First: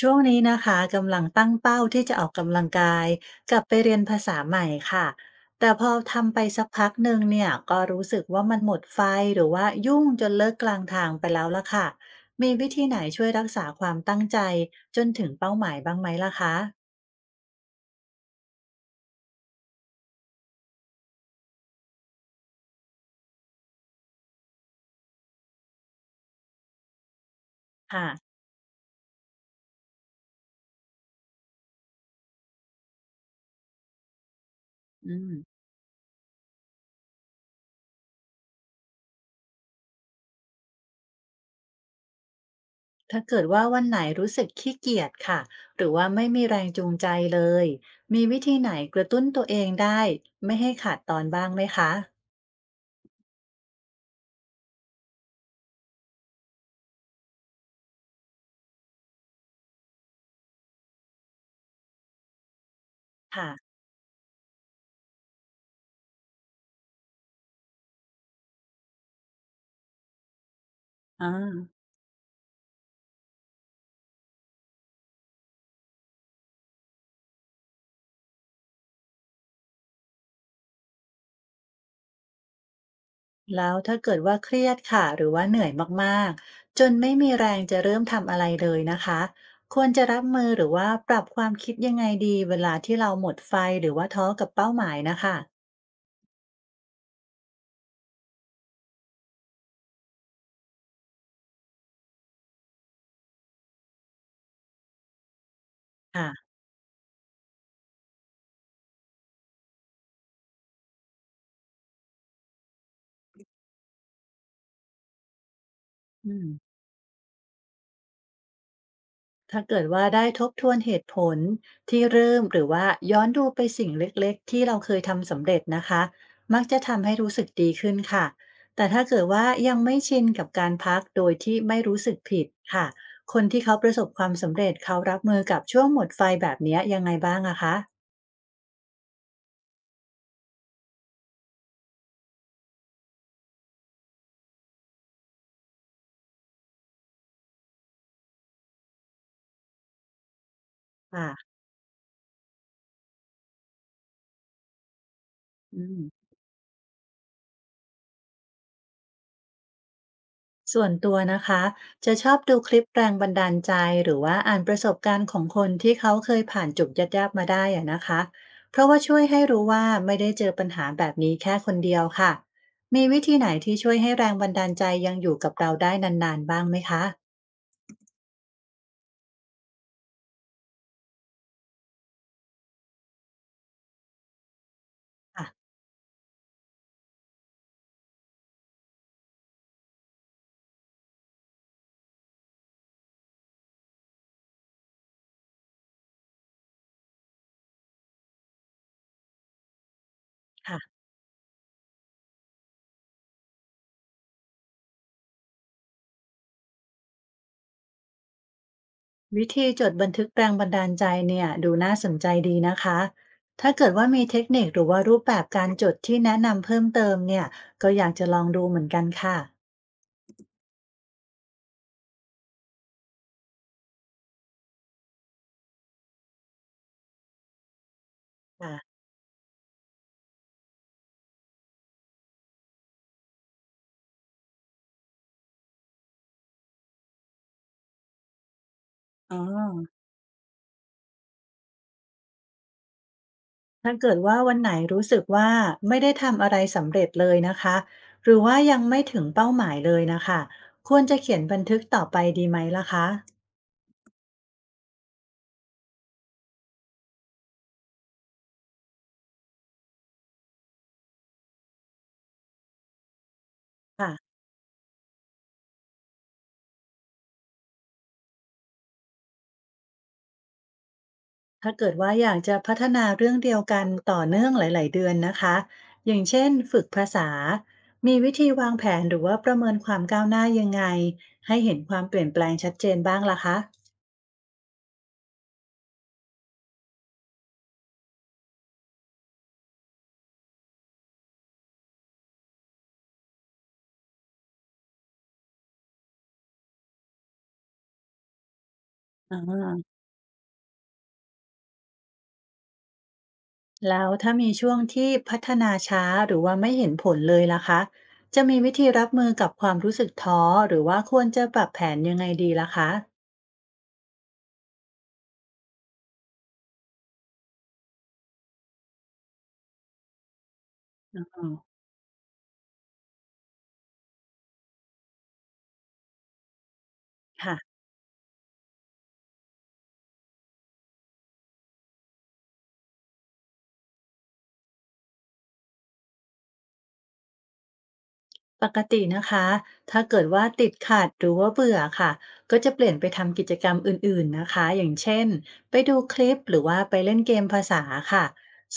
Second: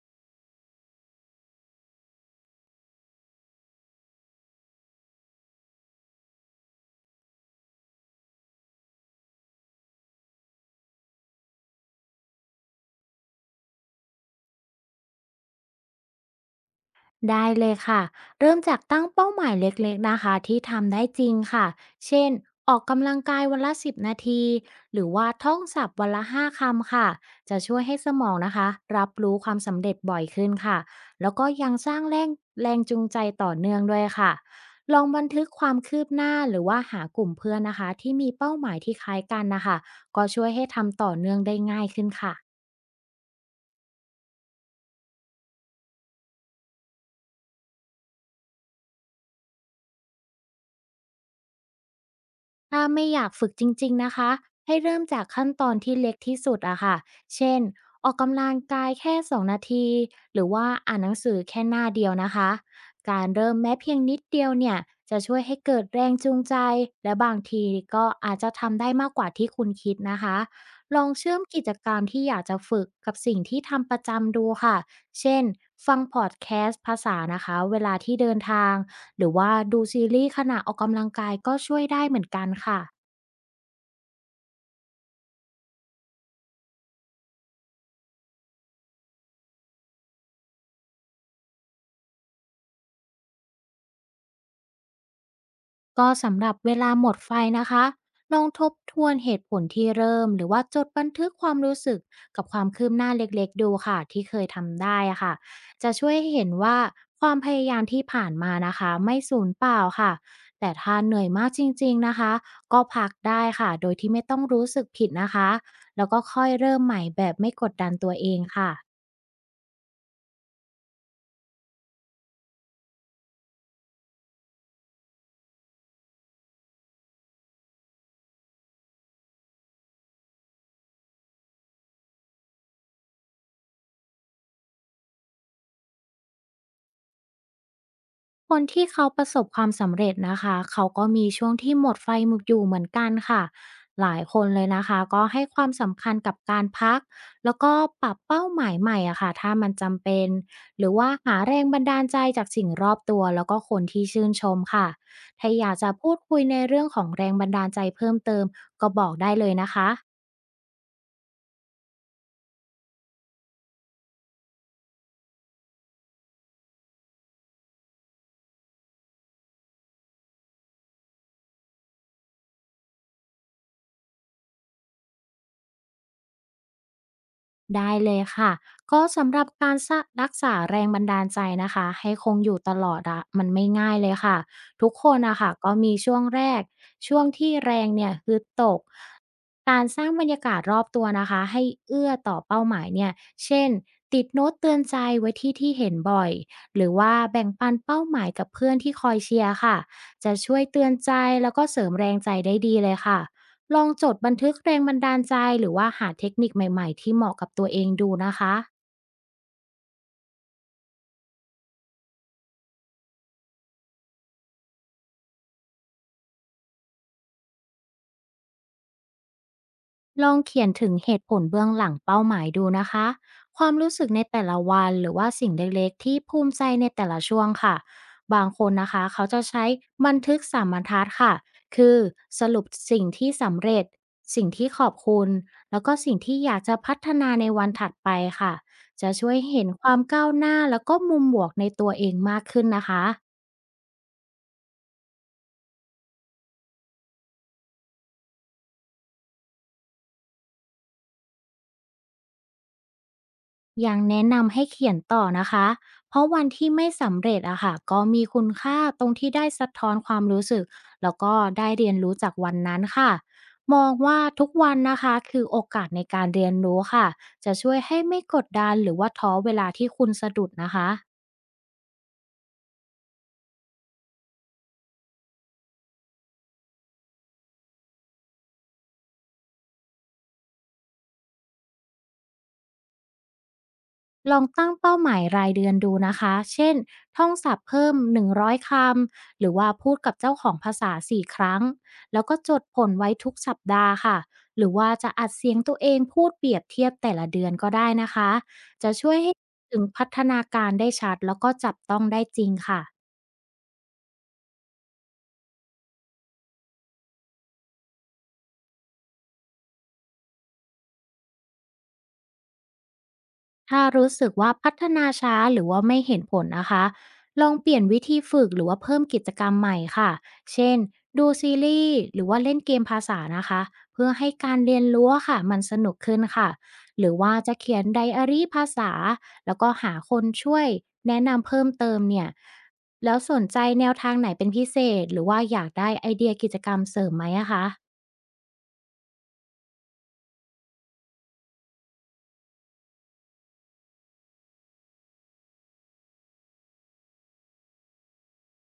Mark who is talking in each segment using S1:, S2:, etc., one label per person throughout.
S1: ช่วงนี้นะคะกำลังตั้งเป้าที่จะออกกำลังกายกับไปเรียนภาษาใหม่ค่ะแต่พอทำไปสักพักหนึ่งเนี่ยก็รู้สึกว่ามันหมดไฟหรือว่ายุ่งจนเลิกกลางทางไปแล้วล่ะค่ะมีวิธีไหนช่วยรักษาความตั้งใจจนถึงเป้าหมายบ้างไหมล่ะคะ
S2: ได้เลยค่ะเริ่มจากตั้งเป้าหมายเล็กๆนะคะที่ทำได้จริงค่ะเช่นออกกำลังกายวันละ10นาทีหรือว่าท่องศัพท์วันละ5คำค่ะจะช่วยให้
S1: ค่ะ
S2: สมองนะคะรับรู้ความสำเร็จบ่อยขึ้นค่ะแล้วก็ยังสร้างแรงแรงจูงใจต่อเนื่องด้วยค่ะลอง
S1: อื
S2: บัน
S1: ม
S2: ทึกความคืบหน้าหรือว่าหากลุ่มเพื่อนนะคะที่มีเป้าหมายที่คล้ายกันนะคะก็ช่วยให้ทำต่อเนื่องได้ง่ายขึ้นค่ะ
S1: ถ้าเกิดว่าวันไหนรู้สึกขี้เกียจค่ะหรือว่าไม่มีแรงจูงใจเลยมีวิธีไหนกระตุ้นตัวเองได้ไม่ให้ขาดตอนบ้างไหมคะ
S2: ถ้าไม่อยากฝึกจริงๆนะคะให้เริ่มจากขั้นตอนที่เล็กที่สุดอะค่ะเช่นออกกำลังกายแค่2นาทีหรือว่าอ่านหนังสือแค่หน้าเดียวนะคะการเริ่มแม้
S1: ค่ะ
S2: เพียงนิดเดียวเนี่ยจะช่วยให้เกิดแรงจูงใจและบางทีก็อาจจะทำได้มากกว่าที่คุณคิดนะคะลอง
S1: อ่า
S2: เชื่อมกิจกรรมที่อยากจะฝึกกับสิ่งที่ทำประจำดูค่ะเช่นฟังพอดแคสต์ภาษานะคะเวลาที่เดินทาง หรือว่าดูซีรีส์ขณะออกกำลังกายก็ช่วยได้เหมือนกันค่ะ
S1: แล้วถ้าเกิดว่าเครียดค่ะหรือว่าเหนื่อยมากๆ จนไม่มีแรงจะเริ่มทำอะไรเลยนะคะควรจะรับมือหรือว่าปรับความคิดยังไงดีเวลาที่เราหมดไฟหรือว่าท้อกับเป้าหมายนะคะ
S2: ก็สำหรับเวลาหมดไฟนะคะลองทบทวนเหตุผลที่เริ่มหรือว่าจดบันทึกความรู้สึกกับความคืบหน้าเล็กๆดูค่ะที่เคยทำได้อะค่ะจะช่วยให้เห็น
S1: ค่ะ
S2: ว่าความพยายามที่ผ่านมานะคะไม่สูญเปล่าค่ะแต่ถ้าเหนื่อยมากจริงๆนะคะก็พักได้ค่ะโดยที่ไม่ต้องรู้สึกผิดนะคะแล้วก็
S1: อื
S2: ค่อ
S1: ม
S2: ยเริ่มใหม่แบบไม่กดดันตัวเองค่ะ
S1: ถ้าเกิดว่าได้ทบทวนเหตุผลที่เริ่มหรือว่าย้อนดูไปสิ่งเล็กๆที่เราเคยทำสำเร็จนะคะมักจะทำให้รู้สึกดีขึ้นค่ะแต่ถ้าเกิดว่ายังไม่ชินกับการพักโดยที่ไม่รู้สึกผิดค่ะคนที่เขาประสบความสำเร็จเขารับมือกับช่วงหมดไฟแบบเนี้ยยังไงบ้างอะคะ
S2: คนที่เขาประสบความสำเร็จนะคะเขาก็มีช่วงที่หมดไฟหมดอยู่เหมือนกันค่ะหลายคนเลยนะคะก็ให้ความสำคัญกับการพักแล้วก็ปรับเป้าหมายใหม่อะค่ะถ้ามันจำเป็นหรือว่าหาแร
S1: ค่ะ
S2: งบันดาลใจจากสิ่งรอบตัวแล้วก็คนที่ชื่นชมค่ะถ้าอยาก
S1: อื
S2: จะพูด
S1: ม
S2: คุยในเรื่องของแรงบันดาลใจเพิ่มเติมก็บอกได้เลยนะคะ
S1: ส่วนตัวนะคะจะชอบดูคลิปแรงบันดาลใจหรือว่าอ่านประสบการณ์ของคนที่เขาเคยผ่านจุดยากๆมาได้อะนะคะเพราะว่าช่วยให้รู้ว่าไม่ได้เจอปัญหาแบบนี้แค่คนเดียวค่ะมีวิธีไหนที่ช่วยให้แรงบันดาลใจยังอยู่กับเราได้นานๆบ้างไหมคะ
S2: ได้เลยค่ะก็สำหรับการสะรักษาแรงบันดาลใจนะคะให้คงอยู่ตลอดอะมันไม่ง่ายเลยค่ะทุกคนนะ
S1: ค่ะ
S2: คะก็มีช่วงแรกช่วงที่แรงเนี่ยฮึดตกการสร้างบรรยากาศรอบตัวนะคะให้เอื้อต่อเป้าหมายเนี่ยเช่นติดโน้ตเตือนใจไว้ที่ที่เห็นบ่อยหรือว่าแบ่งปันเป้าหมายกับเพื่อนที่คอยเชียร์ค่ะจะช่วยเตือน
S1: ค่ะ
S2: ใจแล้วก็เสริมแรงใจได้ดีเลยค่ะ ลองจดบันทึกแรงบันดาลใจหรือว่าหาเทคนิคใหม่ๆที่เหมาะกับตัวเองดูนะคะ
S1: วิธีจดบันทึกแรงบันดาลใจเนี่ยดูน่าสนใจดีนะคะถ้าเกิดว่ามีเทคนิคหรือว่ารูปแบบการจดที่แนะนำเพิ่มเติมเนี่ยก็อยากจะลองดูเหมือนกันค่ะ
S2: ลองเขียนถึงเหตุผลเบื้องหลังเป้าหมายดูนะคะความรู้สึกในแต่ละวันหรือว่าสิ่งเล็กๆที่ภูมิใจในแต่ละช่วงค่ะบางคนนะ
S1: ค่ะ
S2: คะเขาจะใช้บันทึกสามบรรทัดค่ะคือสรุปสิ่งที่สำเร็จ สิ่งที่ขอบคุณแล้วก็สิ่งที่อยากจะพัฒนาในวันถัดไปค่ะจะช่ว
S1: อ๋อ
S2: ยเห็นความก้าวหน้าแล้วก็มุมบวกในตัวเองมากขึ้นนะคะ
S1: ถ้าเกิดว่าวันไหนรู้สึกว่าไม่ได้ทำอะไรสำเร็จเลยนะคะหรือว่ายังไม่ถึงเป้าหมายเลยนะคะควรจะเขียนบันทึกต่อไปดีไหมล่ะคะ
S2: ยังแนะนำให้เขียนต่อนะคะ เพราะวันที่ไม่สำเร็จอะค่ะก็มีคุณค่าตรงที่ได้สะท้อนความรู้สึกแล้วก็ได้เรียนรู้จากวันนั้นค่ะมองว่า
S1: ค่ะ
S2: ทุกวันนะคะคือโอกาสในการเรียนรู้ค่ะจะช่วยให้ไม่กดดันหรือว่าท้อเวลาที่คุณสะดุดนะคะ
S1: ถ้าเกิดว่าอยากจะพัฒนาเรื่องเดียวกันต่อเนื่องหลายๆเดือนนะคะอย่างเช่นฝึกภาษามีวิธีวางแผนหรือว่าประเมินความก้าวหน้ายังไงให้เห็นความเปลี่ยนแปลงชัดเจนบ้างล่ะคะ
S2: ลองตั้งเป้าหมายรายเดือนดูนะคะ เช่นท่องศัพท์เพิ่ม100คำ หรือว่าพูดกับเจ้าของภาษา4ครั้ง แล้วก็จดผลไว้ทุกสัปดาห์ค่ะ หรือว่าจะอัดเสียงตัวเองพูดเปรียบเทียบแต่ละเดือนก็ได้นะคะ จะช่วยให้
S1: อ
S2: ถึง
S1: า
S2: พัฒนาการได้ชัดแล้วก็จับต้องได้จริงค่ะ
S1: แล้วถ้ามีช่วงที่พัฒนาช้าหรือว่าไม่เห็นผลเลยล่ะคะจะมีวิธีรับมือกับความรู้สึกท้อหรือว่าควรจะปรับแผนยังไงดีล่ะคะ
S2: ถ้ารู้สึกว่าพัฒนาช้าหรือว่าไม่เห็นผลนะคะลองเปลี่ยนวิธีฝึกหรือว่าเพิ่มกิจกรรมใหม่ค่ะเช่นดูซี
S1: ออ
S2: รีส์หรือว่าเล่นเกมภาษานะคะเพื่อให้การเรียนรู้อะค่ะมันสนุกขึ้นค่ะหรือว่า
S1: ค่ะ
S2: จะเขียนไดอารี่ภาษาแล้วก็หาคนช่วยแนะนำเพิ่มเติมเนี่ยแล้วสนใจแนวทางไหนเป็นพิเศษหรือว่าอยากได้ไอเดียกิจกรรมเสริมไหมอะคะ
S1: ปกตินะคะถ้าเกิดว่าติดขัดหรือว่าเบื่อค่ะก็จะเปลี่ยนไปทำกิจกรรมอื่นๆนะคะอย่างเช่นไปดูคลิปหรือว่าไปเล่นเกมภาษาค่ะ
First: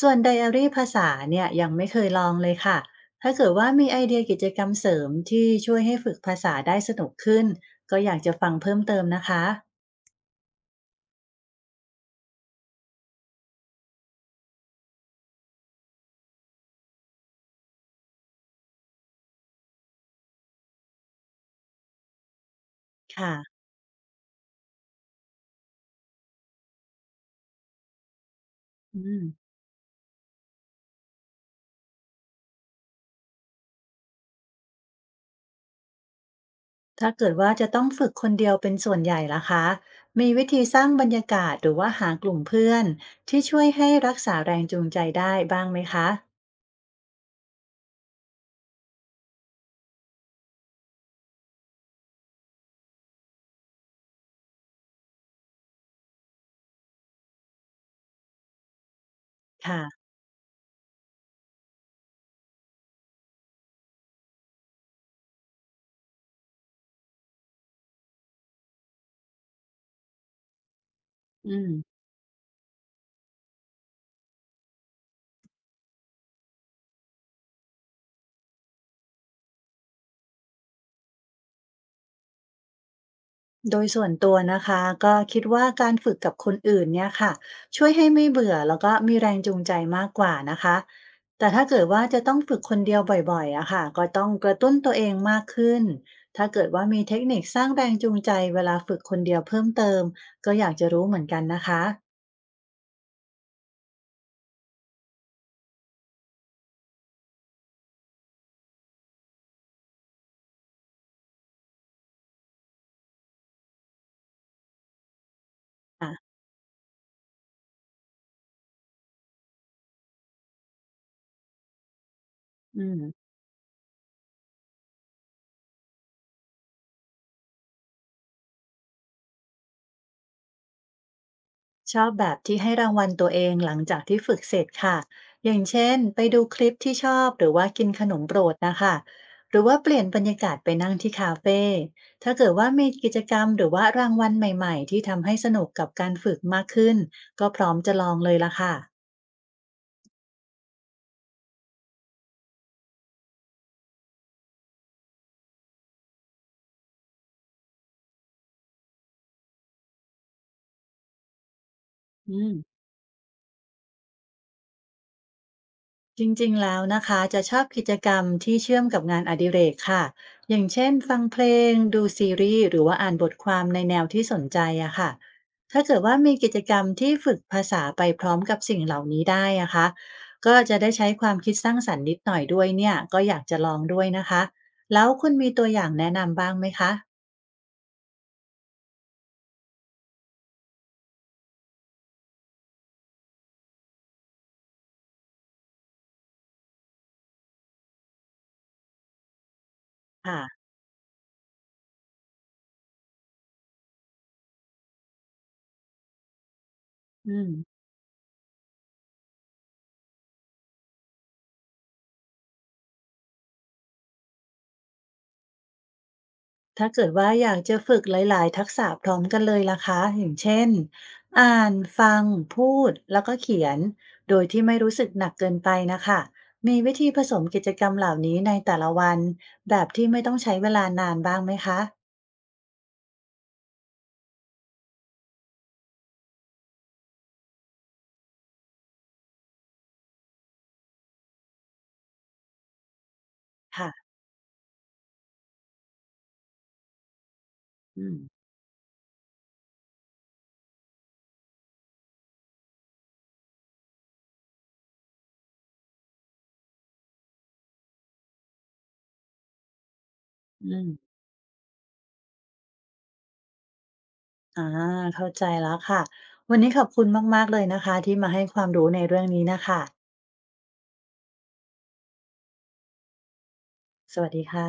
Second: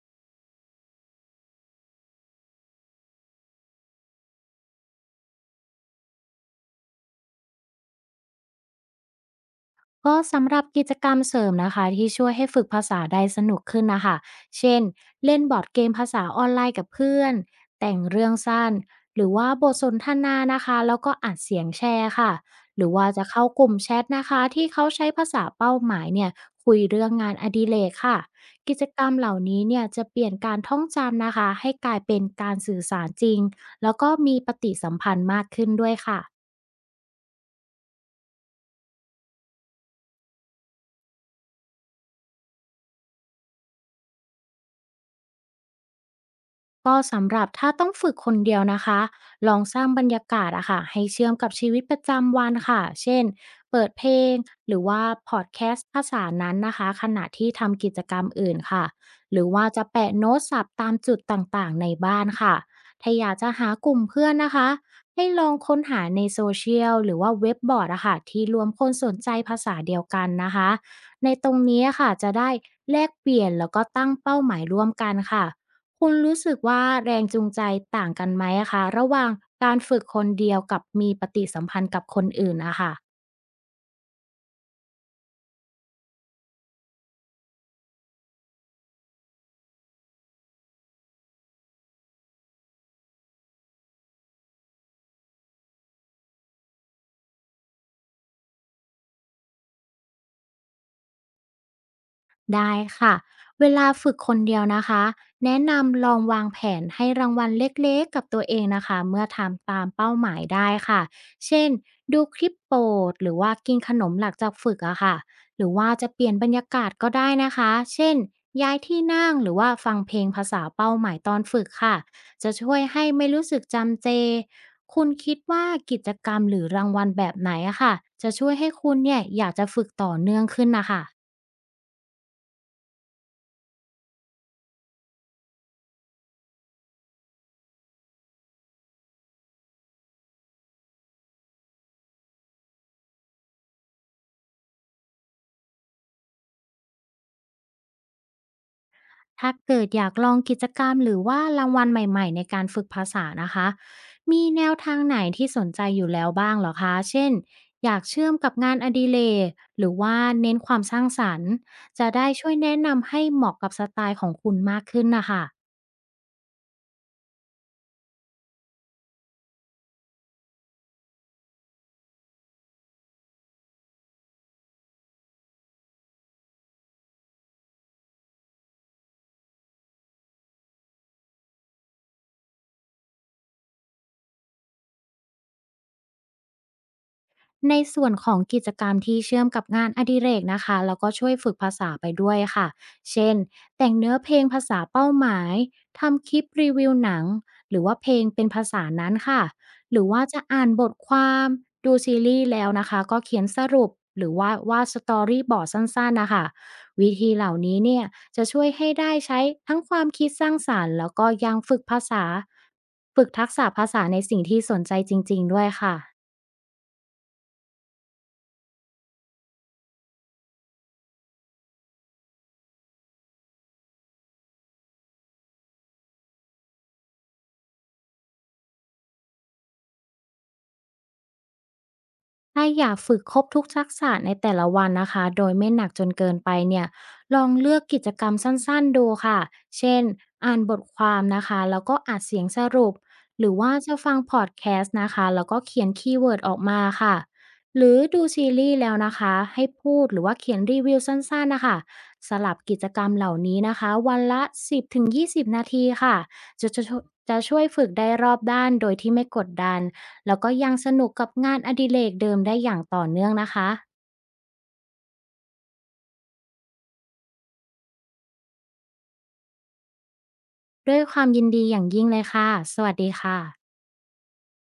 S1: ส่วนไดอารี่ภาษาเนี่ยยังไม่เคยลองเลยค่ะถ้าเกิดว่ามีไอเดียกิจกรรมเสริมที่ช่วยให้ฝึกภาษาได้สนุกขึ้นก็อยากจะฟังเพิ่มเติมนะคะ
S2: ก็สำหรับกิจกรรมเสริมนะคะที่ช่วยให้ฝึกภาษาได้สนุกขึ้นนะคะ เช่นเล่นบอร์ดเกมภาษาออนไลน์กับเพื่อน แต่งเรื่องสั้น หรือว่าบทสนทนานะคะแล้วก็อัดเสียงแชร์ค่ะ หรือว่าจะ
S1: ค่ะ
S2: เข้ากลุ่มแชทนะคะที่เขาใช้ภาษาเป้าหมายเนี่ยคุยเรื่องงานอดิเรกค่ะ กิจ
S1: อื
S2: กรรม
S1: ม
S2: เหล่านี้เนี่ยจะเปลี่ยนการท่องจำนะคะให้กลายเป็นการสื่อสารจริงแล้วก็มีปฏิสัมพันธ์มากขึ้นด้วยค่ะ
S1: ถ้าเกิดว่าจะต้องฝึกคนเดียวเป็นส่วนใหญ่ล่ะคะมีวิธีสร้างบรรยากาศหรือว่าหากลุ่มเพื่อนที่ช่วยให้รักษาแรงจูงใจได้บ้างไหมคะ
S2: ก็สำหรับถ้าต้องฝึกคนเดียวนะคะ ลองสร้างบรรยากาศอะค่ะให้เชื่อมกับชีวิตประจำวันค่ะ เช่นเปิดเพลงหรือว่าพอดแคสต์ภาษานั้นนะคะขณะที่ทำกิจกรรมอื่นค่ะหรือว่าจะ
S1: ค่ะ
S2: แปะโน้ตสับตามจุดต่างๆในบ้านค่ะถ้าอยากจะหากลุ่มเพื่อนนะคะให้ลองค้นหาในโซเชียลหรือว่าเว็บบอร์ดอะค่ะที่รวมคนสนใจภาษาเดียวกันนะคะในต
S1: อื
S2: รงนี้
S1: ม
S2: อะค่ะจะได้แลกเปลี่ยนแล้วก็ตั้งเป้าหมายร่วมกันค่ะ คุณรู้สึกว่าแรงจูงใจต่างกันไหมอะคะระหว่างการฝึกคนเดียวกับมีปฏิสัมพันธ์กับคนอื่นนะคะ
S1: โดยส่วนตัวนะคะก็คิดว่าการฝึกกับคนอื่นเนี่ยค่ะช่วยให้ไม่เบื่อแล้วก็มีแรงจูงใจมากกว่านะคะแต่ถ้าเกิดว่าจะต้องฝึกคนเดียวบ่อยๆอะค่ะก็ต้องกระตุ้นตัวเองมากขึ้นถ้าเกิดว่ามีเทคนิคสร้างแรงจูงใจเวลาฝึกคนเดียวเพิ่มเติมก็อยากจะรู้เหมือนกันนะคะ
S2: ได้ค่ะเวลาฝึกคนเดียวนะคะแนะนำลองวางแผนให้รางวัลเล็กๆกับตัวเองนะคะเมื่อทำตามเป้าหมายได้ค่ะเช่นดูคลิปโปรดหรือว่ากินขนมหลังจากฝึกอะค่ะหรือว่าจะเปลี่ยนบรรยากาศก็ได้นะคะเช่นย้ายที่นั่งหรือว่าฟังเพลงภาษาเป้าหมายตอนฝึกค่ะจะช่ว
S1: อื
S2: ย
S1: ม
S2: ให้ไม่รู้สึกจำเจคุณคิดว่ากิจกรรมหรือรางวัลแบบไหนอะค่ะจะช่วยให้คุณเนี่ยอยากจะฝึกต่อเนื่องขึ้นนะคะ
S1: ชอบแบบที่ให้รางวัลตัวเองหลังจากที่ฝึกเสร็จค่ะ อย่างเช่นไปดูคลิปที่ชอบหรือว่ากินขนมโปรดนะคะ หรือว่าเปลี่ยนบรรยากาศไปนั่งที่คาเฟ่ถ้าเกิดว่ามีกิจกรรมหรือว่ารางวัลใหม่ๆที่ทำให้สนุกกับการฝึกมากขึ้นก็พร้อมจะลองเลยละค่ะ
S2: ถ้าเกิดอยากลองกิจกรรมหรือว่ารางวัลใหม่ๆในการฝึกภาษานะคะ มีแนวทางไหนที่สนใจอยู่แล้วบ้างเหรอคะ เช่นอยากเชื่อมกับงานอดิเรกหรือว่าเน้นความสร้างสรรค์จะได้
S1: อื
S2: ช่วย
S1: ม
S2: แนะนำให้เหมาะกับสไตล์ของคุณมากขึ้นนะคะ
S1: จริงๆแล้วนะคะจะชอบกิจกรรมที่เชื่อมกับงานอดิเรกค่ะอย่างเช่นฟังเพลงดูซีรีส์หรือว่าอ่านบทความในแนวที่สนใจอะค่ะถ้าเกิดว่ามีกิจกรรมที่ฝึกภาษาไปพร้อมกับสิ่งเหล่านี้ได้อะคะก็จะได้ใช้ความคิดสร้างสรรค์นิดหน่อยด้วยเนี่ยก็อยากจะลองด้วยนะคะแล้วคุณมีตัวอย่างแนะนำบ้างไหมคะ
S2: ในส่วนของกิจกรรมที่เชื่อมกับงานอดิเรกนะคะแล้วก็ช่วยฝึกภาษาไปด้วยค่ะ เช่น แต่งเนื้อเพลงภาษาเป้าหมาย ทำคลิปรีวิวหนังหรือว่าเพลงเป็นภาษานั้นค่ะ หรือว่าจะอ่า
S1: ค่ะ
S2: นบทความดูซีรีส์แล้วนะคะก็เขียนสรุปหรือว่าวาดสตอรี่บอร์ดสั้นๆนะคะวิ
S1: อื
S2: ธีเหล่า
S1: ม
S2: นี้เนี่ยจะช่วยให้ได้ใช้ทั้งความคิดสร้างสารรค์แล้วก็ยังฝึกภาษาฝึกทักษะภาษาในสิ่งที่สนใจจริงๆด้วยค่ะ
S1: ถ้าเกิดว่าอยากจะฝึกหลาย ๆ ทักษะพร้อมกันเลยล่ะคะอย่างเช่น อ่าน ฟัง พูด แล้วก็เขียน โดยที่ไม่รู้สึกหนักเกินไปนะคะ มีวิธีผสมกิจกรรมเหล่านี้ในแต่ละวันแบบที่ไม่ต้องใช้เวลานานบ้างไหมคะ
S2: ถ้าอยากฝึกครบทุกทักษะในแต่ละวันนะคะโดยไม่หนักจนเกินไปเนี่ยลองเลือกกิจกรรมสั้นๆดูค่ะเช่นอ่านบทความนะคะแล้วก็อัดเสียงสรุปหรือว่าจะ
S1: ค่ะ
S2: ฟังพอดแคสต์นะคะแล้วก็เขียนคีย์เวิร์ดออกมาค่ะหรือ
S1: อืม
S2: ดูซีรีส์แล้วนะคะให้พูดหรือว่าเขียนรีวิวสั้นๆนะคะสลับกิจกรรมเหล่านี้นะคะวันละ10-20นาทีค่ะจะจะจะช่วยฝึกได้รอบด้านโดยที่ไม่กดดัน แล้วก็ยั
S1: อื
S2: ง
S1: ม
S2: สนุกกับงานอดิเรกเดิมได้อย่างต่อเนื่องนะคะ
S1: อาเข้าใจแล้วค่ะ วันนี้ขอบคุณมาก ๆ เลยนะคะที่มาให้ความรู้ในเรื่องนี้น่ะค่ะ
S2: ด้วยความยินดีอย่างยิ่งเลยค่ะสวัสดีค่ะ
S1: สวัสดีค่ะ